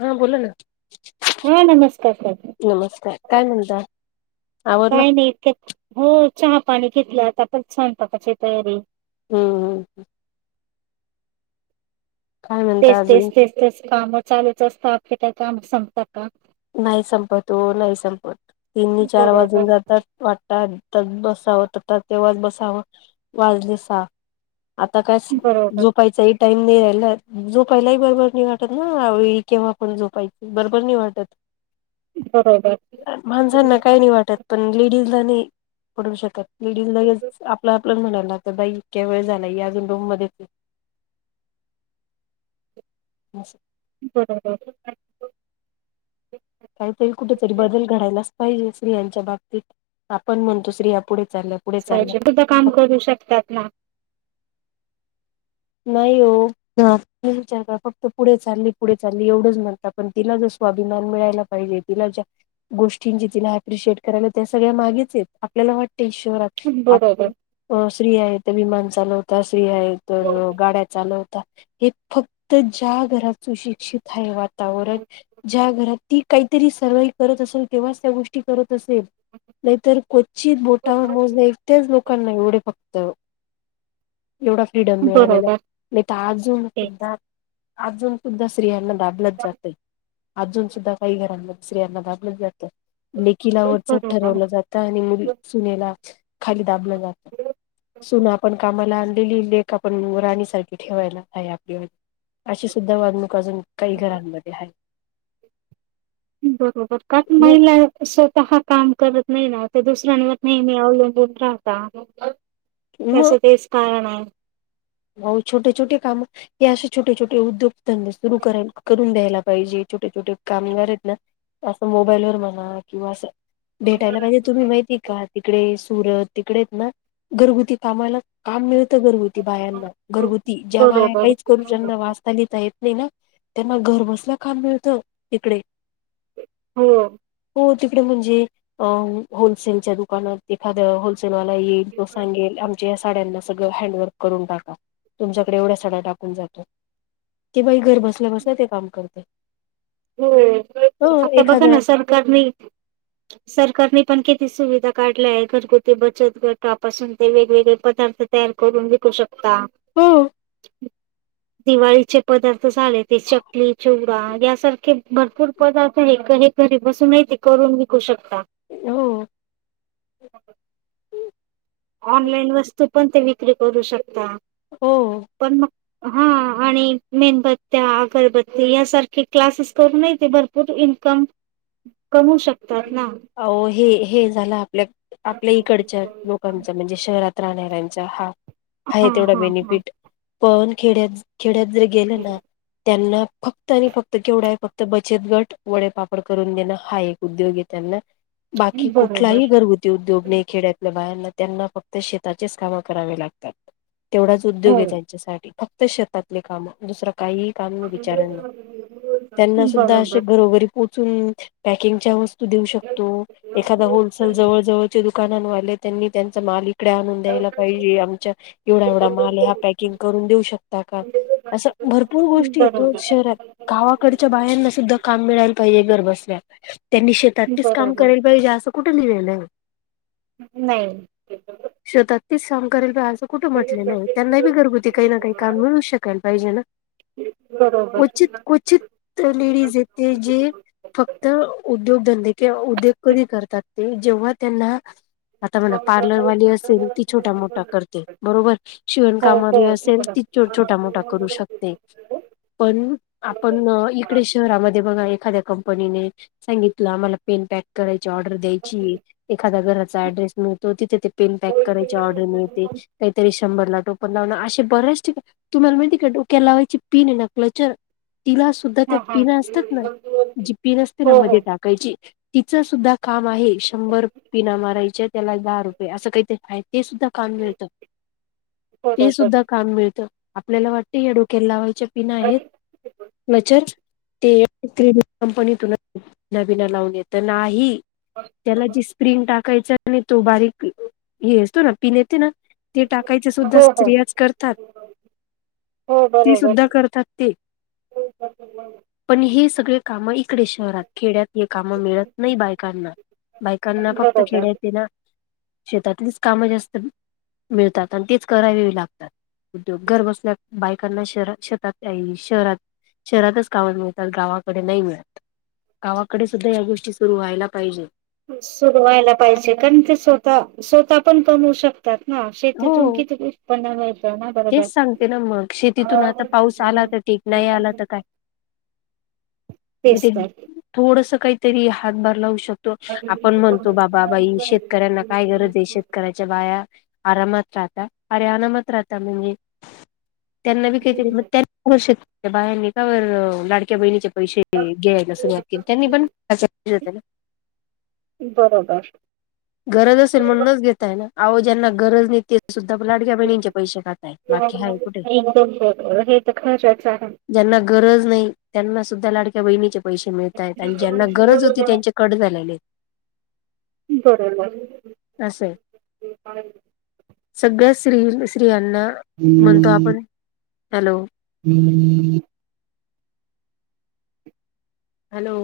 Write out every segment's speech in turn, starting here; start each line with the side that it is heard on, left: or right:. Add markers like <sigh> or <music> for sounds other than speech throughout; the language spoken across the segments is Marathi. left: हा बोला ना
right: हा नमस्कार सर
left: नमस्कार काय म्हणता? आवरलं
right: काय नाही इतक्या हो चहा पाणी घेतलं आता पण स्वयंपाकाची तयारी
left: हम्म काय म्हणता
right: तेच तेच
left: अजून
right: तेच तेच कामं चालूच असतात आपली काय काम संपतात का?
left: नाही संपत ओ नाही संपत तीन चार वाजून
right: बरोबर
left: जातात वाटतात बसावं तेव्हा बसावं वाजले सहा आता काय
right: बरोबर
left: झोपायचं आहे. टाईम नाही राहिला झोपायलाही बरोबर नाही वाटत ना अवेळी केव्हा पण झोपा बरोबर नाही वाटत
right: बरोबर
left: माणसांना काही नाही वाटत पण लेडीजला नाही पडून लेडीज लेच आपला आप म्हणायलाता बाई इतक्या वेळ झाला अजून रूम मध्ये अस
right: बरोबर
left: काहीतरी कुठेतरी बदल घडयलाच पाहिजे स्त्रियांच्या बाबतीत आपण म्हणतो स्त्रिया पुढे चालल्यात
right: पाहिजे तुझं काम करू शकतात ना
left: नाही हो- मी विचार फक्त पुढे चालली पुढे चालली एवढंच म्हणता पण तिला जर स्वाभिमान मिळायला पाहिजे तिला ज्या गोष्टींची तिला अप्रिशिएट करायला त्या सगळ्यामागेच आपल्याला वाटते शहरात
right: बरोबर
left: स्त्री आहे तर विमान चालवता स्त्री आहे तर गाड्या चालवता हे फक्त ज्या घरा सुशिक्षित हाय वा ज्या घरात ती काहीतरी सर्वाइव करत असेल तेव्हाच त्या गोष्टी गोष्टी करत असेल नाहीतर क्वचित कित बोटावर मोजण्या इतके लोक लोकांना एवढे फक्त एवढा फ्रीडम मिळालेला
right: बरोबर
left: नाही तर अजून
right: ते
left: सुद्धा अजून सुद्धा स्त्रियांना दाबलच जातय अजून सुद्धा काही घरांना दुसऱ्यांना दाबलं जातं लेकीलावरचड
right: बरोबर
left: ठरवलं जात आणि मुली सुनेला खाली दाबलं जात सुन आपण कामाला आणलेली लेक आपण राणी सारखी ठेवायला आहे आपली अशी सुद्धा वागणूक अजून काही घरांमध्ये आहे
right: बरोबर काच
left: मग
right: महिला स्वतः काम करत नाही ना ते दुसऱ्यांवर नेहमी अवलंबून राहता कस तेच कळणा
left: हो छोटे छोटे काम हे असे छोटे छोटे उद्योगधंदे सुरू कराय करून द्यायला पाहिजे छोटे छोटे कामगारेत ना असं मोबाईल वर म्हणा किंवा असं भेटायला पाहिजे तुम्ही माहितीय का तिकडे सुरत तिकडेच ना घरगुती कामाला काम मिळतं घरगुती बायांना घरगुती ज्या बाया
right: बरोबर
left: काहीच करू ज्यांना वाचता लिहिता येत नाही ना त्यांना घरबसलं काम मिळत इकडे
right: हो
left: हो तिकडे म्हणजे अ होलसेलच्या दुकानात एखाद होलसेलवाला येईल तो सांगेल आमच्या या साड्यांना सगळं हँड वर्क करून टाका तुमच्याकडे एवढ्या सड्या टाकून जातो की बाई घर बसल्या बसल्या ते काम करते हो
right: आता बघा
left: एखादा
right: ना सरकारनी सरकारने पण किती सुविधा काढल्या आहे घरगुती बचत गटपासून ते वेगवेगळे पदार्थ तयार करून विकू शकता
left: हो
right: दिवाळीचे पदार्थ झाले ते चकली चीवरा यासारख क भरपूर पदार्थ हे क घरी बसून ते करून वीकु शकता
left: हो
right: ह ऑनलाईन वस्तू पण ते विक्री करू शकता
left: हो
right: पण मग हा आणि मेणबत्त्या अगरबत्ती्या यासारखे क्लासेस करूनय ते भरपूर इन्कम कमू शकत
left: आओ हे हे झालं आपल्या आपल्या इकडच्या लोकांच म्हणजे शहरात राहणाऱ्याचा हा
right: हा
left: हाये तेवढा
right: हा हा
left: बेनफिट पण खेड्यात खेड्यात जर गेले ना त्यांना फक्त आणि फक्त केवढा आहे फक्त बचत गट वडेपापड करून देणं हा एक उद्योगीयं त्यांना बाकी
right: बरोबर
left: कुठलाही घरगु. उद्योग नाई खेड्यातल्या बायांना त्यांना फक्त़ं शेताचेच कामं करावे लागतात. तेवढचं उद्योग
right: हो.
left: नाई आह यांच्यासाठी फक्तं शेतातले काम दुसर काही. काम विचाराना
right: बरोबर.
left: त्यांना सुद्धा असे
right: बरोबर.
left: घरोघरीं. पोचून पॅकिंगच्या वस्तू देऊ शकतो. एखादा होलसेल जवळ- जवळचें. दुकानांन वाले त्यांनी त्यांचा मालिक विक <inaudible> इकडे आणून द्यायला पाहिजे, आमच्या एवढा- एवढा माल आहे हां पॅकिंग करून देऊ शकता कां. असं भरपूर गोष्टी आहे येतो शहरातं. गावाकडच्या बायांना सुद्धा कामं मिळायला पाहिजे, घर बसल्या त्यांनी शेती. तर् तेच काम
right: बरोबर
left: करेल पाहिजे. असं कुठे नां.
right: <unintelligible> नाही.
left: शोतातील तेचं काम करायला पांयाचं. कुठं म्हटले नाही. त्यांना बी घरगुती काही नां काहीं काम मिळू शकाल पाहिजे नां.
right: <unintelligible> बरोबरं आहे ते.
left: कचिंत क्वचित लेडीज येते जेजी. तर् उद्योगधंदे किं उद्योग कधी करतात, ते जेव्हा त्यांना.
right: हो
left: आतां म्हणा पार्लरवाली असेल. ती छोटा मोठा करते बरोबरं शिवण कामं असेल ती चं छोटा, मोठा करू शकते.
right: बरोबर
left: पणं आपण अ इकडे शहरामध्ये बघा एखाद्या कंपनीने. सांगितलं आम्हांला पेन पॅक करायची ऑर्डर द्यायची. एखादा्या घराचा ऍड्रेस मिळतो. तिथे ते पेन पॅक करायची ऑर्डर मिळते. काहीतरी शंभर पेनाला टोपण लावणं असे बर्र्याचं ठिकाणी. तुम्हाला माहिती कां डोक्या लावायची पीन आहे नां क्लेचर तिला. सुद्धा त्यां
right: हां हां
left: पिन असतात नां जी पिन असते नां मध्ये टाकायची. तिचं सुद्धा कामं आहे. शंभर पिना मारायचे त्याला दहा रुपये, असं काहीत ते सुद्धां. काम मिळत तें सुद्धा काम मिळतं आपल्याला वाटते. हे डोक्याला लावायचे. पीन आहेत. मजचर तें कं पीन कंपनीतून. पीना, बीना लावून येत. नाही त्याला जी स्प्रिंट टाककं. काहीचं नाही तों बारीक हे असतो नां पिण्यात येते नां. तें टाकायचे सुद्धा
right: हो
left: स्त्रियाचं करतातं.
right: होंव बरोबरं
left: करतात ते
right: हो. <inaudible>
left: पण हीअं सगळे कामं इकडे. शहरात खेड्यात हे कामं मिळत नाही. बायकांना-
right: बरोबर
left: बायकांना फक्त़ं
right: बरोबर
left: खेड्यात ये नां शेतातलीचं कामं जास्त मिळतात. आणि तेच करावे लागतात. उद्योग घर बसल्याअ बायकांना शहर शेतातकाई नाही शहरातं. शहरातचं कामं मिळतात. गावाकडे नाही मिळत. गावाकडे सुद्धां हंया गोष्टी सुरू व्हायला पाहिजेत.
right: सुरू व्हायला पाहिजे. कारण ते स्वतः- स्वतः पण कमवू शक. तेचं नां शेतीतून किती? उत्पन्न मिळत.
left: तेचं सांगते नां मग शेतीतून आता पाऊस आला. तर ठीक नाही. आला तर काय मग काय. म्हणजे
right: तेच तर
left: थोडसं काहीतरी हातभार लावू शकतातं. <unintelligible> आपण म्हणतो बाबा, बाई, शेतकऱ्यांना काय गरज आहे शेती. कराच्या बाया आरामात राहता. अरे अनामात राहता म्हणजें अ. त्यांना बीई काई तरी त्यांनी श बायानी कां लाडक्या बहिणीचे पैसे. तें घ्यायला सुरुवात केली, त्यांनी पणं.
right: बरोबर.
left: गरज असेल म्हणूनच घेताय ना? आवो ज्यांना गरज नाही, ते सुद्धा लाडक्या बहिणींचे पैसे खाताय. बाकी हाय कुठे
right: एकदम बरोबर, हे तर खरंच आहे.
left: ज्यांना गरज नाही, त्यांना सुद्धा लाडक्या बहिणीचे पैसे मिळताहेत. आणि ज्यांना गरज होती त्यांच्या कट झालेलेयेत.
right: बरोबर
left: असये सगळ्या स्त्री स्त्रियांना म्हणतो आपण हॅलो
right: <inaudible>
left: हॅलो.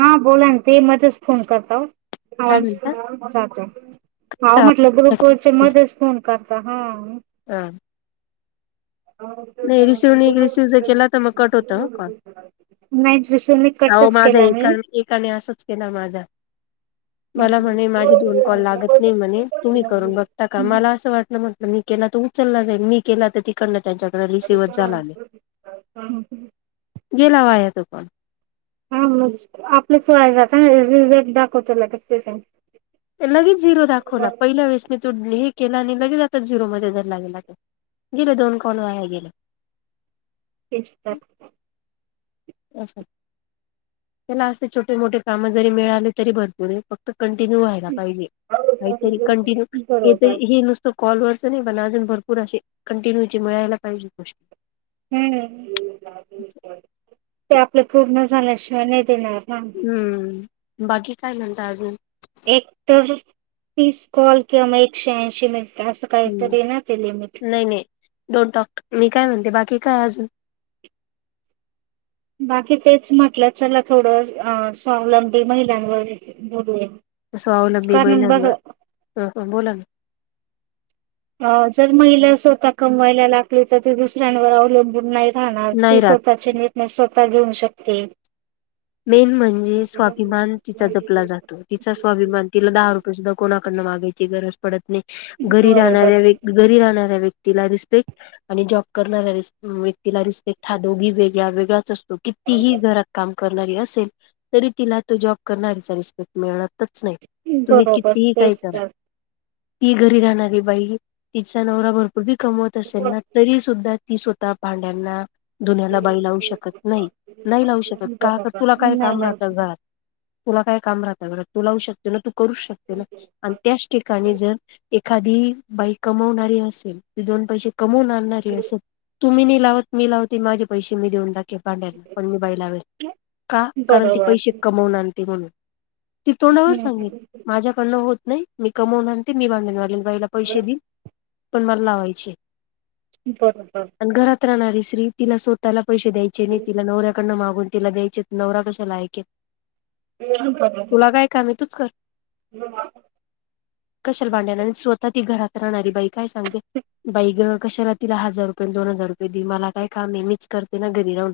right: हा बोला ना, ते मध्येच फोन करता ओ
left: काय
right: आवाज
left: म्हणता
right: जातो आवो म्हटलं, ग्रुपवरचे मध्येच फोन करता हा.
left: <inaudible> नही रिसीव्ह नही रिसीव जर केला तर मग कट होतो हं कॉल.
right: नाही रिसिव्ह नाही
left: आवो
right: कटच
left: माझा
right: केला मी.
left: एका एकाने असंच केला माझा.
right: <inaudible>
left: मला म्हणे माझे दोन कॉल लागत नाही म्हणे, तुम्ही करून बघता का? मला असं वाटलं म्हटलं मी केला तर उचलला जाईल, मी केला तर तिकडनं त्यांच्याकडे रीसिवच झाला नही. गेला वाया तो पण.
right: हं मग आपलाच वाया जाता ना, रिरेट दाखवतो लगेच सेकद.
left: लगेच झिरो दाखवला, पहिल्या वेळेस मी तो हे केला आणि लगेच आता झिरोमध्ये जर लागला तो. गेले दोन कॉल वाया गेले.
right: तेच तर
left: असं त्याला असते छोटे मोठे कामं जरी मिळाले, तरी भरपूर आहे. फक्त कंटिन्यू व्हायला पाहिजे, काहितरी कंटिन्यू. काहीतरी हे
right: बरोबर
left: तरी हे नुसतं कॉल वरचं नाही पण अजून भरपूर अशे, कंटिन्यू मिळायला पाहिजे.
right: हम्म, ते आपलं पूर्ण झाल्याशिवाय नाही देणार ना.
left: हम्म, बाकी काय म्हणता अजून?
right: एक तर तीस कॉल किंवा मं एकशे ऐंशी मिनिटं असं
left: हम्म
right: काहीतरी येना ते लिमिट.
left: नाही नाही. डोंट टाॅक्ड, मी काय म्हणते बाकी काय अजून?
right: बाकी तेच म्हटलं, चला थोडं स्वावलंबी महिलांवर बोलूया.
left: स्वावलंबी
right: कारण बघ
left: महिलांवर हं हं बोला ना.
right: अं जर महिला स्वतः कमवायला लागली तर, ती दुसऱ्यांवर अवलंबून नाही राहणार ती
left: नाही राहत.
right: स्वतःचे निर्णय स्वतः घेऊ शकते.
left: मेन म्हणजे स्वाभिमान तिचा जपला जातो. तिचा स्वाभिमान तिला दहा रुपये सुद्धा कोणाकडनं मागायची गरज पडत नाही. घरी राहणाऱ्या
right: बरोबर
left: व्य घरी राहणाऱ्या व्यक्तीला रिस्पेक्ट आणि जॉब करणाऱ्या व्यक्तीला रिस्पेक्ट, हा दोघी वेगळा वेगळाच अस ती कितीही घरात काम करणारी असेल, तरी तिला तो जॉब करणारीचा रिस्पेक्ट मिळतच नाही, तुम्ही
right: बरोबर
left: कितीही काही
right: तेच
left: करा. ती घरी राहणारी बाई, तिचा नवरा भरपूर बी कमवत असेल
right: तर
left: ना तरी सुद्धा ती स्वतः भांड्यांना, धुन्याला बाई लावू शकत नाही, नाही
right: बरोबर
left: लावू शकत. का तर तुला काय
right: नाही
left: काम
right: लावू
left: राहतं
right: शकत.
left: घरात? तुला काय काम राहतं घरात, तू लावू शकते ना, तू करू शकते ना. अन त्याच ठिकाणी जर, एखादी बाई कमवणारी असेल. दोन पैसे कमवून आणणारी असेल. तुम्ही नि लावत. मी लावते. माझे पैसे मी देऊन दाक भांड्यांना. पण मी बाई लावेल. का? कारण ती
right: बरोबर
left: पैसे
right: हं,
left: कमवून आणते म्हणून. ती तोंडावर सांगेल.
right: हं.
left: माझ्याकडनं होत नाही. मी कमवून आणते. मी भांडी धुवालेन बाई लाव पैसे दिन. पण मला लावायचीय.
right: बरोबर.
left: घरात राहणारी श्री. तिला स्वतःला पैसे द्यायचे नाही. तिला नवऱ्याकडनं मागून‌ तिला द्यायचेत. नवरा कशाला ऐकेल.
right: बरोबर
left: तुला काय कामय. तूच कर. कशाला भांडन. अन् स्वतः ती घरात राहणारी बाई. काय सांगते, बाई गं. कशाला तिला हजार रुपये न दोन हजार रुपये दि. मला काय कामय? मीच करते ना, घरी राहून.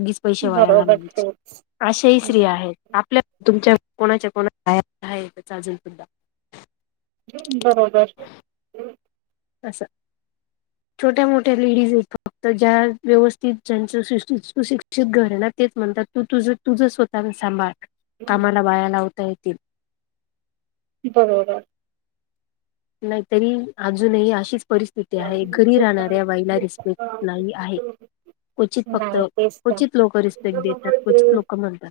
left: उगीच पै से वाया
right: बरोबर
left: घालवायचे.
right: तेच
left: अशा हि स्त्रीया आहेत. आपल्या, तुमच्या, कोणाच्या- कोणाच्या <unintelligible> आहेत अजून सुद्धा.
right: <inaudible> बरोबर.
left: असं. छोट्या - मोठ्या लेडीजयत. फक्त ज्या व्यवस्थित, ज्यांचं सुशी - सुशिक्षि त घर ना, तेच म्हणतात. तू तुझं - तुझं स्वतःन सांभाळ.
right: बरोबर
left: कामाला बाया लावता येत
right: बरोबर.
left: नाही तरी, अजूनही अशीच परिस्थ स्थिती आहे. घरी राहणाऱ्या बाईला, रिस्पेक्ट नाही, आहे. क्वचित फक्त,
right: नाही तेच
left: क्वचित लोकं रिस्पेक्ट देतात. क्वचित
right: तर
left: लोकं म्हणतात.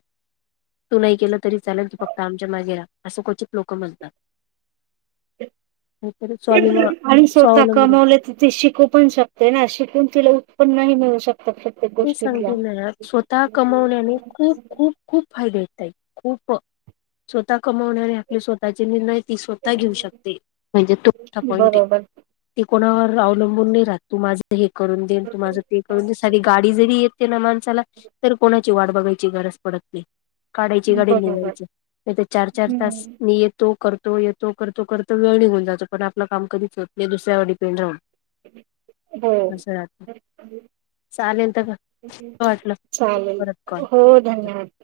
left: तू नाही केलं तरी चालेल. तू फक्त, आमच्या मागे राहा. असं क्वचित लोकं म्हणतात. नाहीतरी
right: <inaudible>
left: स्वाभिमा
right: आणि स्वतः
left: स्वावलंबी
right: कमवले तिथे त शिकू पण शक ते ना. शिकून तिला, उत्पन्न ही मिळू शकत.
left: तेच सांगते ना. स्वतः कमवल्याने खूप खूप - खूप फायदेयेत ताई. खूप. स्वतः कमवणाऱ्या आपले स्वतःचे निर्णय, ती स्वतः घेऊ शकते. म्हणजे, तो मोठा पॉईंटय.
right: बरोबर
left: ती कोणावर अवलंबून नाही राहत. तू माझं हे करून दे, न तू माझं ते करून दे. साधी गाडी जरी येते ना, माणसाला. तर कोणाची वाट बघायची, गरज पडत नाही. काढायची गाडी न
right: बरोबर
left: निघायचं. नाहीतर चार- चार तास.
right: हम्म
left: मी येत तो. करतो. येतो, करतो. करत, वेळ निघून जातो. पण आपलं काम कधीच होत नाही. दुसऱ्यावर डिपेंड राहून.
right: हो.
left: असं राहत
right: बरोबरय.
left: चालेल तर वाटलं
right: चालेल.
left: परत कॉल
right: हो, धन्यवाद.